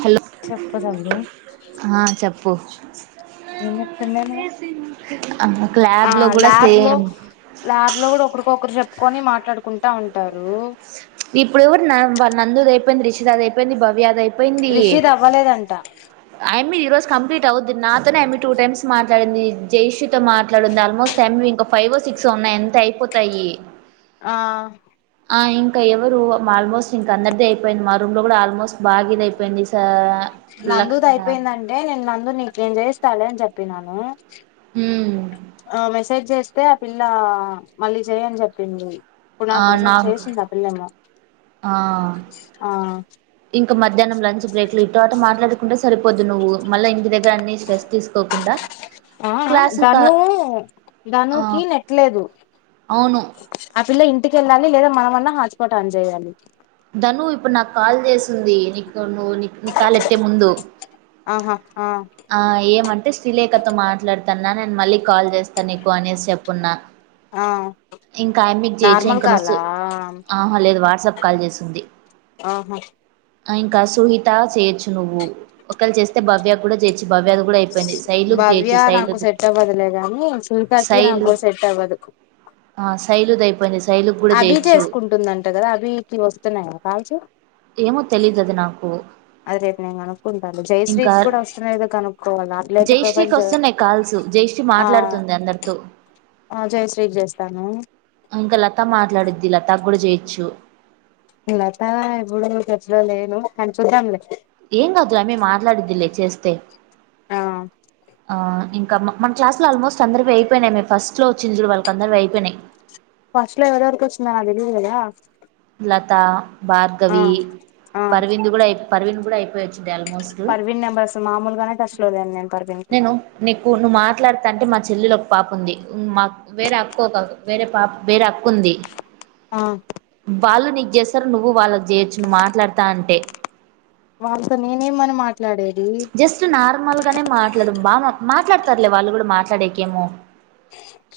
Hello చెప్పదవడు ప్పు ఏం చెప్తుందే ఆ ల్యాబ్ లో కూడా ల్యాబ్ లో సేమ్ ల్యాబ్ లో కూడా ఒకరు ఒక్కొక్కరు చెప్పుకొని మాట్లాడుకుంటా ఉంటారు ఇప్పుడు కూడా నందుది అయిపోయింది రిషిదా్ అయిపోయింది భవ్య్యాధ అయిపోయింది రిషిద్ అవ్వలేదంట అమి మీ ఈ రోజు కంప్లీట్ అవద్ది నాతోనే ఏమి టూ టైమ్స్ మాట్లాడింది జయష్ీతో మాట్లాడింది ఆల్మోస్ట్ అ ఇంకా ఫైవ్ సిక్స్ ఉన్నాయి ఎంత అయిపోతాయి ఆ ఇంకా ఎవరు ఆల్మోస్ట్ ఇంక అందరిదిే అయిపోయింది మా రూమ్ లో కూడా ఆల్మోస్ట్ బాగా ఇద అయిపోయింది స బ్లక్స్ అయిందంటే నేను ందుర నీకేం చేయిస్తాడే అని చెప్పినాను ఉ ఆ మెసేజ్ చేస్తే ఆ పిల్ల మళ్ళీ చెయని చెప్పింది ఇప్పుడు ఆ నాకు నా మెసేజ్ చేసింది ఆ పిల్లేమో ఆ ఆ ఇంక మధ్యానం లంచ్ బ్రేక్లు ఇ మాట్లాడు ండా సరిపోద్ది నువ్వు మళ్ళ ఇ దగ్ర ఆ క్లాసులు కా ధను ఆ ధనుకి నెట్లేదు అవును అ పిల్ల ఇంటికెళ్ళాలి లేదా మనమన్నా హాట్ స్పాట్ అన్ చేేయాలి తను ఇప్పుడు నాకు కాల్ జేసింది నీకు నువ్వు నీ కాల్ ఎత్తే ముందు ఆహా ఆ ఆ ఏమంటే శ్రీలేఖతో మాట్లాడ తన్నా నేను మళ్ళీ కాల్ జేస్తా నీకు అనేసి చెప్పున్నా ఆ ఇంక ఆయమ్మికు చేయిచ్చు నార్మల్ ఇంకా ను కాలా ఆహ లేదు వాట్సాప్ కాల్ చేసింది ఆహా ఆ ఇంక సుహిత స నువ్వు ఒకళ్లు చేస్తే భవ్య కూడా జయి భవ్య నాకు సెట్ అవ్వదులే గాని సునీతకి శైలు నాకు సెట్ అవ్వదు ఆ శైలుది అయిపోయింది శైలుకి కూడా అబి చేయొచ్చు చేసుకుంటుందంట కదా అభికి వస్తున్నాయి కదా కావచు ఏమో తెలీదు అది నాకు అది రేపు నేను కనుక్కుంటా ఇంకా జయశ్రీత్ కూడా వస్తున్నాయో లేదో కనుక్కోవాలి అట్లయితే ప్రొఫైల్ జయశ్రీకి వస్తున్నాయ్ కాల్స్ జయశ్రీ ఆ మాట్లాడుతుంది అందరితో ఆ జయశ్రీకి చేస్తాను ఇంకా లతా మాట్లాడిద్ది లతా ప్పుడు చేయిచ్చు లత ఇప్పుడు టచ్ లో లేదు కానీ చూద్దాంలే ఏం గాదు ఆయమ్మి మాట్లాడిద్దిలే చేస్తే ఆ ఆ ఇంకా మన క్లాస్ లో ఆల్మోస్ట్ అందరివి అయిపోయినాయి మే ఫస్ట్ లో వచ్చిన చుడు వాళ్ళ అందరి అయిపోయినాయి ఫస్ట్ లో ఎవరెవరికొచ్చిందో నా తెలీదు కదా లతా ఆ భార్గవీ పర్వింద్ గూడ పర్వింద్ ప్పుడు అయిపోయి పర్వింద్ నంబర్సు మామూలుగానే టచ్ లో లేన్ నేను పర్ నేను నీకు నువ్వు మాట్లాడ్ అంటే మా చెల్లెలు ఒక పాప ఉంది మా వేరే అక్క ఒక వేరే పాప్ వేరే అక్కుంది ఆ వాళ్లు నిక్ జేస్సరు నువ్వు వాళ్ళకి జేయొచ్చు నువ్ మాట్లాడతా అంటే వాల్తొ నేనేమని మాట్ జస్ట్ నార్మల్ గనే మాట్లాడు బాగా మాట్ తార్లే వాళ్ళు కుడ మాట్లాడెకేమో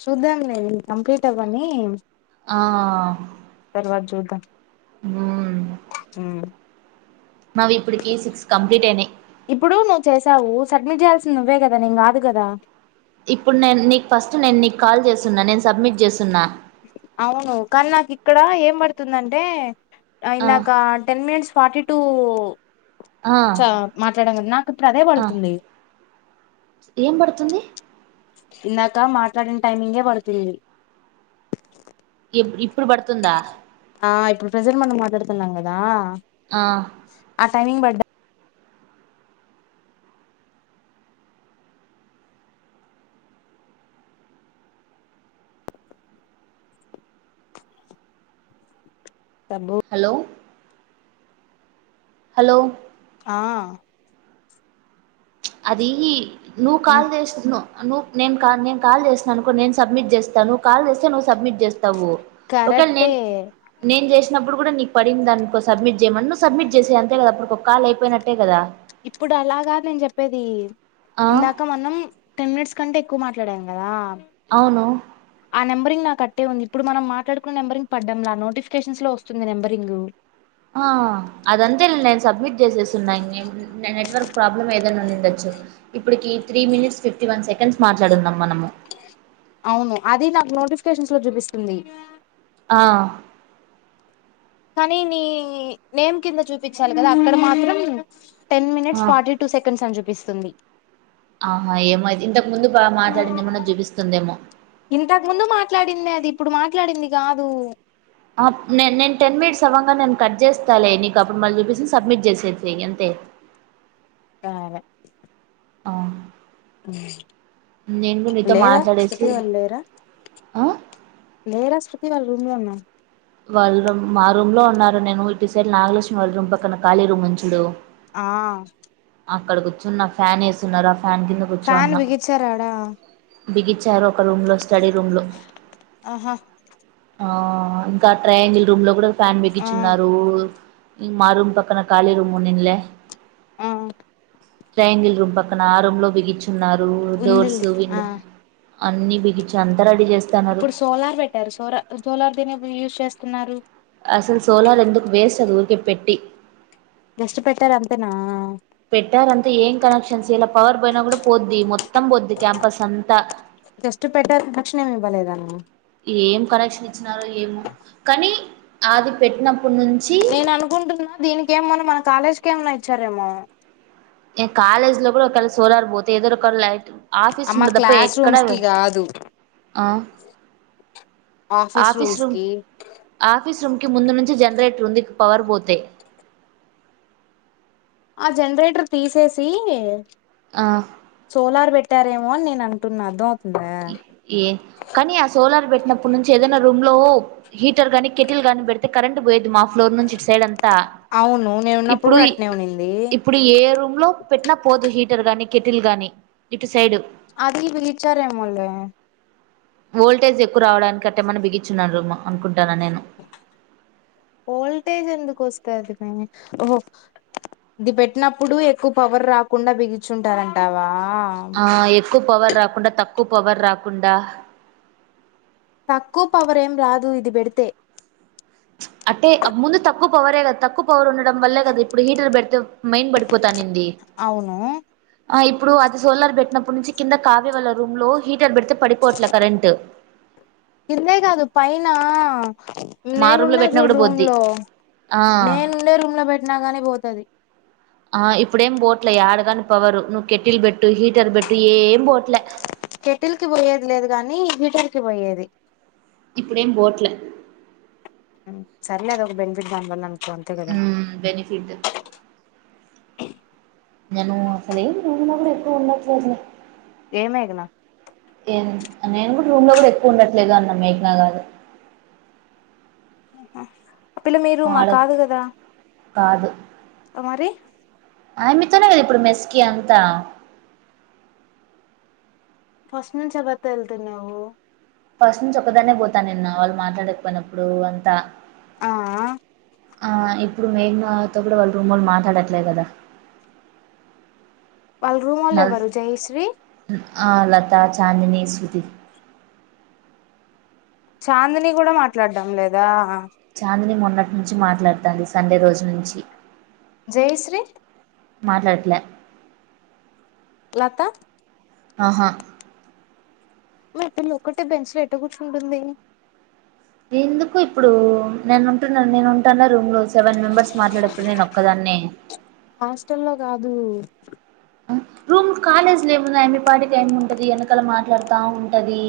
శుద్దాం లె ఇది కంప్లీట్ అవ్వనీ ఆ మ్మ్ మ్ మావి ఇప్పటికి సిక్స్ కంప్లీట్ అయినాయ్ చేసావూ సడ్మిట్ చేయాల్సింది నువ్వే కదా నీను కాదు కదా ఇప్పుడు నేను నీక్ ఫస్ట్ నేను నీకు కాల్ చేస్తున్నా నేను సబ్మిట్ చేస్తున్నా అవును కాని నాకు ఇక్కడ ఏం పడుతుందంటే ఆ ఇందాక టెన్ మినట్స్ ఫార్టి టూ ఆ చ మాట్లాడం కద్ నాకు ఇప్పుడు అదే ఆ పడుతుంది ఏం పడుతుంది ఇందాకా మాట్లాడిన్ టైమింగే పడుతుంది ఇప్ప్ ఆ ఇప్పుడు ప్రెజెంట్ మనం మాట్లాడ్తు తున్నాంగదా ఆ టైమింగ్ పడ్డ్ సబ్బు హలో హలో ఆ అదీ నువ్ ఆ కాల్ చేస్తున్నావ్ నువ్వు నేను కా నేను కాల్ చేసిననుకో నేను సబ్మిట్ చేస్తానువవు కాల్ చేస్తే నువ్వు సబ్మిట్ చేస్తావు ఒకేళ కరెక్టే నేను నేను చే వచ్చినప్పుడు కూడా నీ పడిందనుకో సబ్మిట్ చేయమనీ నవ్వు సబ్మిట్ చేసే అంతే కదా అప్పుడు ఒక కాల్ అయిపోయినట్టే కదా ఇప్పుడు అలాగా నేను చెప్పేది ఆ ఇందాక మనం టెన్ మినిట్స్ కంటే ఎక్కువ మాట్లాడాను కదా అవును ఆ నెంబరింగ్ నాకు అట్టే ఉంది ఇప్పుడు మనం మాట్లాడుకున్న నెంబరింగ్ పడ్డంలా నోటిఫికేషన్స్ లో వస్తుంది నెంబరింగ్ ఆ అదంతే నేను సబ్మిట్ చేసేసున్నా నెట్వర్క్ ప్రాబ్లం ఏదైనా ఉండుండచ్చు ఇప్పుటికి three minutes fifty one seconds మాట్లాడునామ్ మనము అవును అది నాకు నోటిఫికేషన్స్ లో చూపిస్తుంది ఆ కానీ నీ నేమ్ కింద చూపిచాలి కదా అక్కడ మాత్రం టె ఆ మనిట్స్ ఫార్టీ టూ సెకండ్స్ అని చు కనిపిస్తుంది ఆహా ఏమో అయితే ఇంతకు ముందు బాగా మాట్లాడిందేమన్నా చూపిస్తుందేమో ఇంతకు ముందు మాట్లాడిందే అది ఇప్పుడు మాట్లా మాట్లాడింది కాదు ఆ నే నేను టెన్ మినిట్స్ అవ్వంగా నేను కట్ చేస్తాలే నీకు అప్పుడు మళ్ళీ చూపిస్తోంది సబ్మిట్ అంతే సరే ఆ నేను కూడా ఇప్పుడు నీతో లేద శృతి మాట్లాడేసి వాళ్ళు లేరా ఆ లేర సు శృతి వాళ్ళ రూమ్ లో ఉన్న వాళ్ళ మా రూమ్ లో ఉన్నారు నేను ఇ సైడ్ నాగలక్ష్మి వాళ్ళ రూమ్ పక్కన ఖాళీ రూమ్ ఉంది చూడు ఆ అక్కడ కూర్చున్న ఫ్యాన్ వేసున్నారు ఫ్యాన్ కింద ఫ్యాన్ బిగిచార ఆడ బిగి ఒక రూమ్ లో స్టడీ రూమ్ లో ఆహా ఆ ఆ ట్రయాంగిల్ రూమ్ లో కూడా ఫ్యాన్ ఆ బిగిచున్నారు ఇ మా రూ పక్కన కాలి రూమ్ ఉన్నింలే ఆ ట్రియాంగిల్ రూమ్ పక్క ఆ రూమ్ లోబిగుచ్చు న్నారు డోర్స్ ఉందిలే విన్ ఆ అన్ని బిగిచా ఇప్పుడు సోలార్ పెట్టారు సోర సోలార్ దీని యూజ్ చేస్త న్నారు అసల్ సోలార్ ఎందుకు వేస్ట్ అది పెట్టి కష్ట పెట్టారు అంతేనా పెట్టారంతే ఏం కనెక్షన్స్ ఇలా పవర్ పోయినా కూడా పోద్ది మొత్తం పోద్ది క్యాంపస్ అంతా జస్ట్ పెద్ద తక్షణేమి ఇవ్వలేదానను కక్సి ఏమో కానీ ఆది పెట్టిన నేను అనుకుంటున్నా దీనికి ఏమ మన మన కాలేజ్ మన్నా ఇచ్చారేమో ఏ కాలేజ్ లో కూడా ఒకవళ సోలార్ పోతే ఏదో ఒకళ లైట్ ఆఫీస్ అమ్మ రూమ్ల తప్ప క్లాస్ ఎక్కడా రూమ్స్ కి కాదు ఆఫీస్ రూమ్స్ రూమ్ కి ఆఫీస్ రూమ్ కి ముందు నుంచి జనరేటర్ ఉంది ఇ పవర్ పోతే ఆ జనరేటర్ తీసేసి ఆ సోలార్ బెట్ ట్టారేమో అని నేను అంటున్నాను ఏ కానీ ఆ సోలార్ పెట్టినప్పుడు నుంచి ఏదైనా రూమ్ లో హీటర్ గానీ కెటిల్ గానీ పెడితే కరెంట్ పోయేది మాఫ్ ఫ్లోర్ నుంచి ఇ సైడ్ అంతా అవును నేను ఉన్నప్పుడు ఇప్పుడు కూడా అట్నే ఉనింది ఇప్పుడు ఏ రూమ్ లో పెట్టిన పోదు హీటర్ గాని కెటిల్ గాని ఇటు సైడ్ అది బచారేముళ వోల్టేజ్ ఎక్కువ రావడానికికట్టే మన బిగించున్నారుమ్ అనుకుంటు వోల్టేజ్ ఎందుకు వస్తా అది ఓహో ఇది పెట్టినప్పుడు ఎక్కువ పవర్ రాకుండా బిగచుంటారంటావా ఆ ఎక్కువ పవర్ రాకుండా తక్కువ పవర్ రాకుండా తక్కువ పవరేం రాదు ఇది పెడితే అంటే ముందు తక్కువ పవరే కదా తక్కువ పవర్ ఉండడం వల్లే కదా ఇప్పుడు హీటర్ పెడితే మైన్ పడిపోతాను అవును ఇప్పుడు అది సోలార్ పెట్టినప్పుడు నుంచి కింద కావ వాళ్ళ రూమ్ లో హీటర్ పెడితే పడిపోట్లే కరెంట్ ఇంతే కాదు పైైన మా రూమ్ లో నేనున్నా పెట్టినా చూడు కూడా రూమ్ పోద్ది లో ఆ నేను ఉండే రూమ్ లో బట్ న్నాగానే పోతుది ఆ ఇప్పుడేం బోట్ల ఆడగాని పవరు నువ్వు కెట్టిల్ పెెట్టు హీటర్ పెట్టు ఏం బోట్లే కెటిల్ కి పోయేది లేదు కాగానీ హీటర్ కి పోయేది ఇప్పుడేం బోట్ల సర్లే అద ఒక బెనిఫిట్ దామ్బల్ంత ఉ బెనిఫిట్ నను అసలేంద కూడా ఎప్పుడు ఉండ అా ఏమ ఎకునా ఏం నేను కూడా రూమ్ లో కూడా ఎక్కువ ఉండట్లేదు అన్న మేఘనా కాదు ఆ పిల్ల మీరు మా కాదు కదా అ మరి ఆమితోనే కదా ఇప్పుడు మెస్కి అంతా ఫస్ట్ నుంచి ఎవరితో వెళ్తున్నావు ఫస్ట్ నుంచి ఒకదాన్నే పోతాను నిన్న వాళ్ళు మాట్లాడకపోయినప్పుడు అంతా ఆ ఆ ఇప్పుడు మేఘనాతో కూడా వాళ్ళ రూమ్ వాళ్ళు మాట్లాడట్లేదు కదా వాళ్ళ రూమ్ వాళ్ళ నల్ ఎవరు జయశ్రీ లత చాదనీ శృతి చాందిని కూడా మాట్లాడడం లేదా చాందని మొన్న అన్నటి నుంచి మాట్లాడుతుంది సండే రోజు నుంచి జయశ్రీ మాట్లాడట్లే. లత ఆహా! మా అ పిల్ల ఒక్కటే బెంచ్ లో ఎట కూర్చుంటుంది. ఎందుకు ఇప్పుడు నేను ఉంటున్నా నేను ఉంటాన్నా రూమ్ లో సెవెన్ మెంబర్స్ మాట్లాడేప్పుడు, నేను ఒకదాన్నే. హాస్టల్లో కాదు. రూమ్ కాలేజ్లుమున్నా, అయ్యమే పాటికి అయ్యమే ఉంటది. వెనకాల మాట్లాడుతా ఉంటది.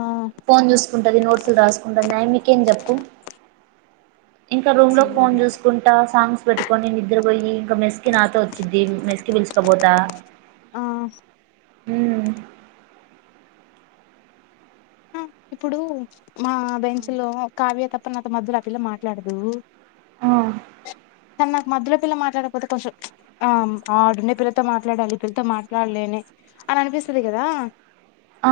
ఆ ఫోన్ చూసుకుంటది, నోట్స్‌లు రాసుకుంటది. అయ్యమీకేం చెప్పు ఉప్. ఇంకా రూమ్‌లో ఫోన్ చూసుకుంటా, సాంగ్స్ వింటా. పెట్టుకొని నిద్రపోయి, ఇంక మెస్కి నాతో వచ్చింది, మెస్కి పిల్స్. తం బోతా ఆ ఉమ్ ఆ ఇప్పుడూ. మా బెంచ్‌లో కావ్య తప్ప నాతో మధ్యలో ఆ పిల్ల మాట్లాడదు. ఆ కానీ నాకు మధ్యలో పిల్ల మాట్లాడకపోతే, కొంచెం ఆ ఆడుండే పిల్లతో మాట్లాడాలి, ఈ పిల్లతో మాట్లాడలేనే అని అనిపిస్తాది గదా. ఆ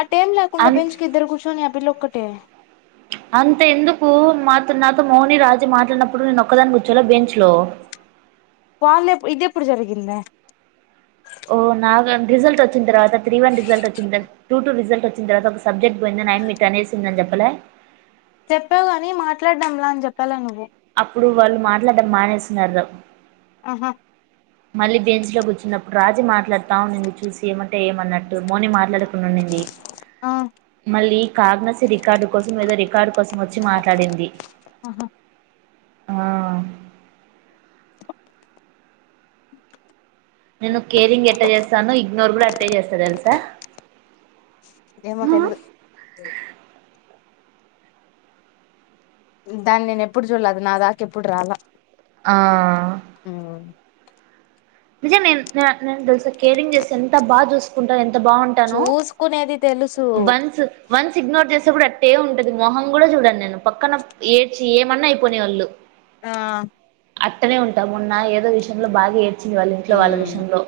ఆ టైమ్ లేకుండా అన్ బెంచ్‌కి ఇద్దరం కూర్చొని, ఆ పిల్లు. ఒక్కటే అంత ఎందుకు, మాతో నాతో మోని, రాజు మాట్లాడినప్పుడు నేను ఒక్కదాని కూర్చోలే. బెంచ్ లో వాళ్లు ఎప్, ఇది ఎప్పుడు జరిగిందే? ఓ నాగళ్ళ రిజల్ట్ వచ్చిన తర్వాత త్రీ వన్ రిజల్ట్ వచ్చిన త టూ టూ రిజల్ట్ వచ్చిన తర్వాత ఒక సబ్జెక్ట్ వంద, నాయనమ్మ ఇట అనేసిందని జెప్పి. హలో! చెప్పావు గానీ, మాట్లాడ్దాంలా అని చెప్పలే నువ్వు. అప్పుడు వాళ్లు మాట్లాడడం మానేస్తున్నారు. ఆహా మళ్లీ బెంచ్‌లో కూర్చున్నప్పుడు రాజీ మాట్లాడ్తా ఉండింది చూసి, ఏమంటే ఏమన్నట్టు, మార్నింగ్ మాట్లాడు. ఉండుడింది. ఆ మళ్లీ కాగ్నసి రికార్డు కోసం, ఏదో రికార్డు కోసం వచ్చి మాట్లాడింది. ఆహా ఆ నిన్ను కేరింగ్ ఎట్ట చేస్తానో, ఇగ్నోర్ కూడా అట్టే చేస్తా, తెలుసా? ఏమో, తెలీదు. దాన్ని నేను ఎప్పుడూ చూడల. అది నా దాకా ఎప్పుడూ రాల. ఆ నిజం, నేన్ నేన్ అట్ల. నేను తెలుసా, కేరింగ్ జేస్తే ఎంత బాగ్ జూస్ చసుకుంటా అంత బాగుంటాను చూసుకునేది తెలుసు వన్స్ వన్స్ ఇగ్నోర్ చేసే కూడా అట్టే ఉంటది మొహం కూడా చూడంను నేను పక్కన ఏడ్చి ఏమన్నా అయిపోనేవాళ్ళు ఆ అట్టనే ఉంటాముొన్న ఏదో విషయంలో బాగా వచ్చింది వాళ్ళ ఇంట్లో వాళ్ళ ఉమ్ విషయంలో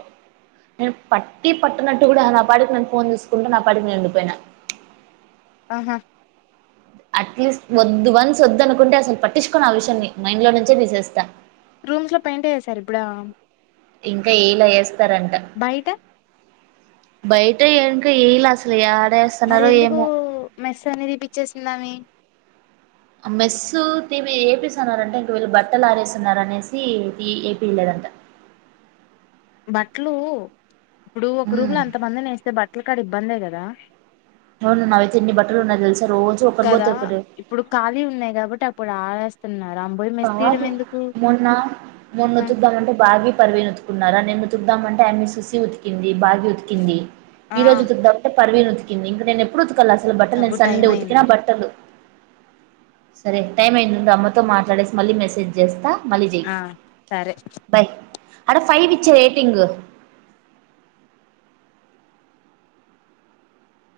నేను పట్టి పట్నట్టు కూడా నా పాడికి నేను ఫోన్ చేసుకుంటా నా పాడికి నేను నిండిపోయినా ఆహా అట్లీస్ట్ వద్దు వన్స్ వద్దు అనుకుంటే అసలు పట్టించుకోని ఆ విషయాన్ని మైండ్ లో నుంచే తీసేస్తా రూమ్స్ లో పెయింట్ అయ్యసారు ఇప్పుడు ఇంకా ఏలాేస్త స్తారంట బయట బయట ఎంకా ఎలాసలు యారు మరి ఎందుకు మె నేది పిచ్చేస్తున్నామ మెస్సు తీపి ఏపిస్తున్నారంట ఇంక వీళ్ళు బట్టలు ఆరేస్తున్నారుర అనేసి ఏపిలేదంట బట్టలు ఇప్పుడు ఒక రూమ్ ఉమ్ లో ఎంత మంది నేస్తే బట్టల క్కడికి బందే కదా అవును నా అయితే ఇన్ని బట్టలు ఉన్నా తెలుసా రోజు ఒకరు పోతే కదా ఒకరు న్నా కాదు మొన్న ఆ మొన్నొతుద్దామంటే బాగా పర్వన ఉన్నారా నేను ఉతుకుదామంటే ఆమె సూసి ఉతికింది బాగా ఉతికింది ఆ ఈ రోజు బ పర్వి ఉతికింది ఇంక నేనే ఎప్పుడు ఉ అసలు బట్టలు సబ్బు నేను టైం సండే ఉతుకినా అయిందిలే బట్టలు సరే టైం అయిందా అమ్మతో మాట్లాడేసి మళ్ళీ మెసేజ్ చేస్తా మళ్ళీ చెయ్ ఆ సరే అడ ఫైవ్ ఇచ్చెయ్ రేటింగ్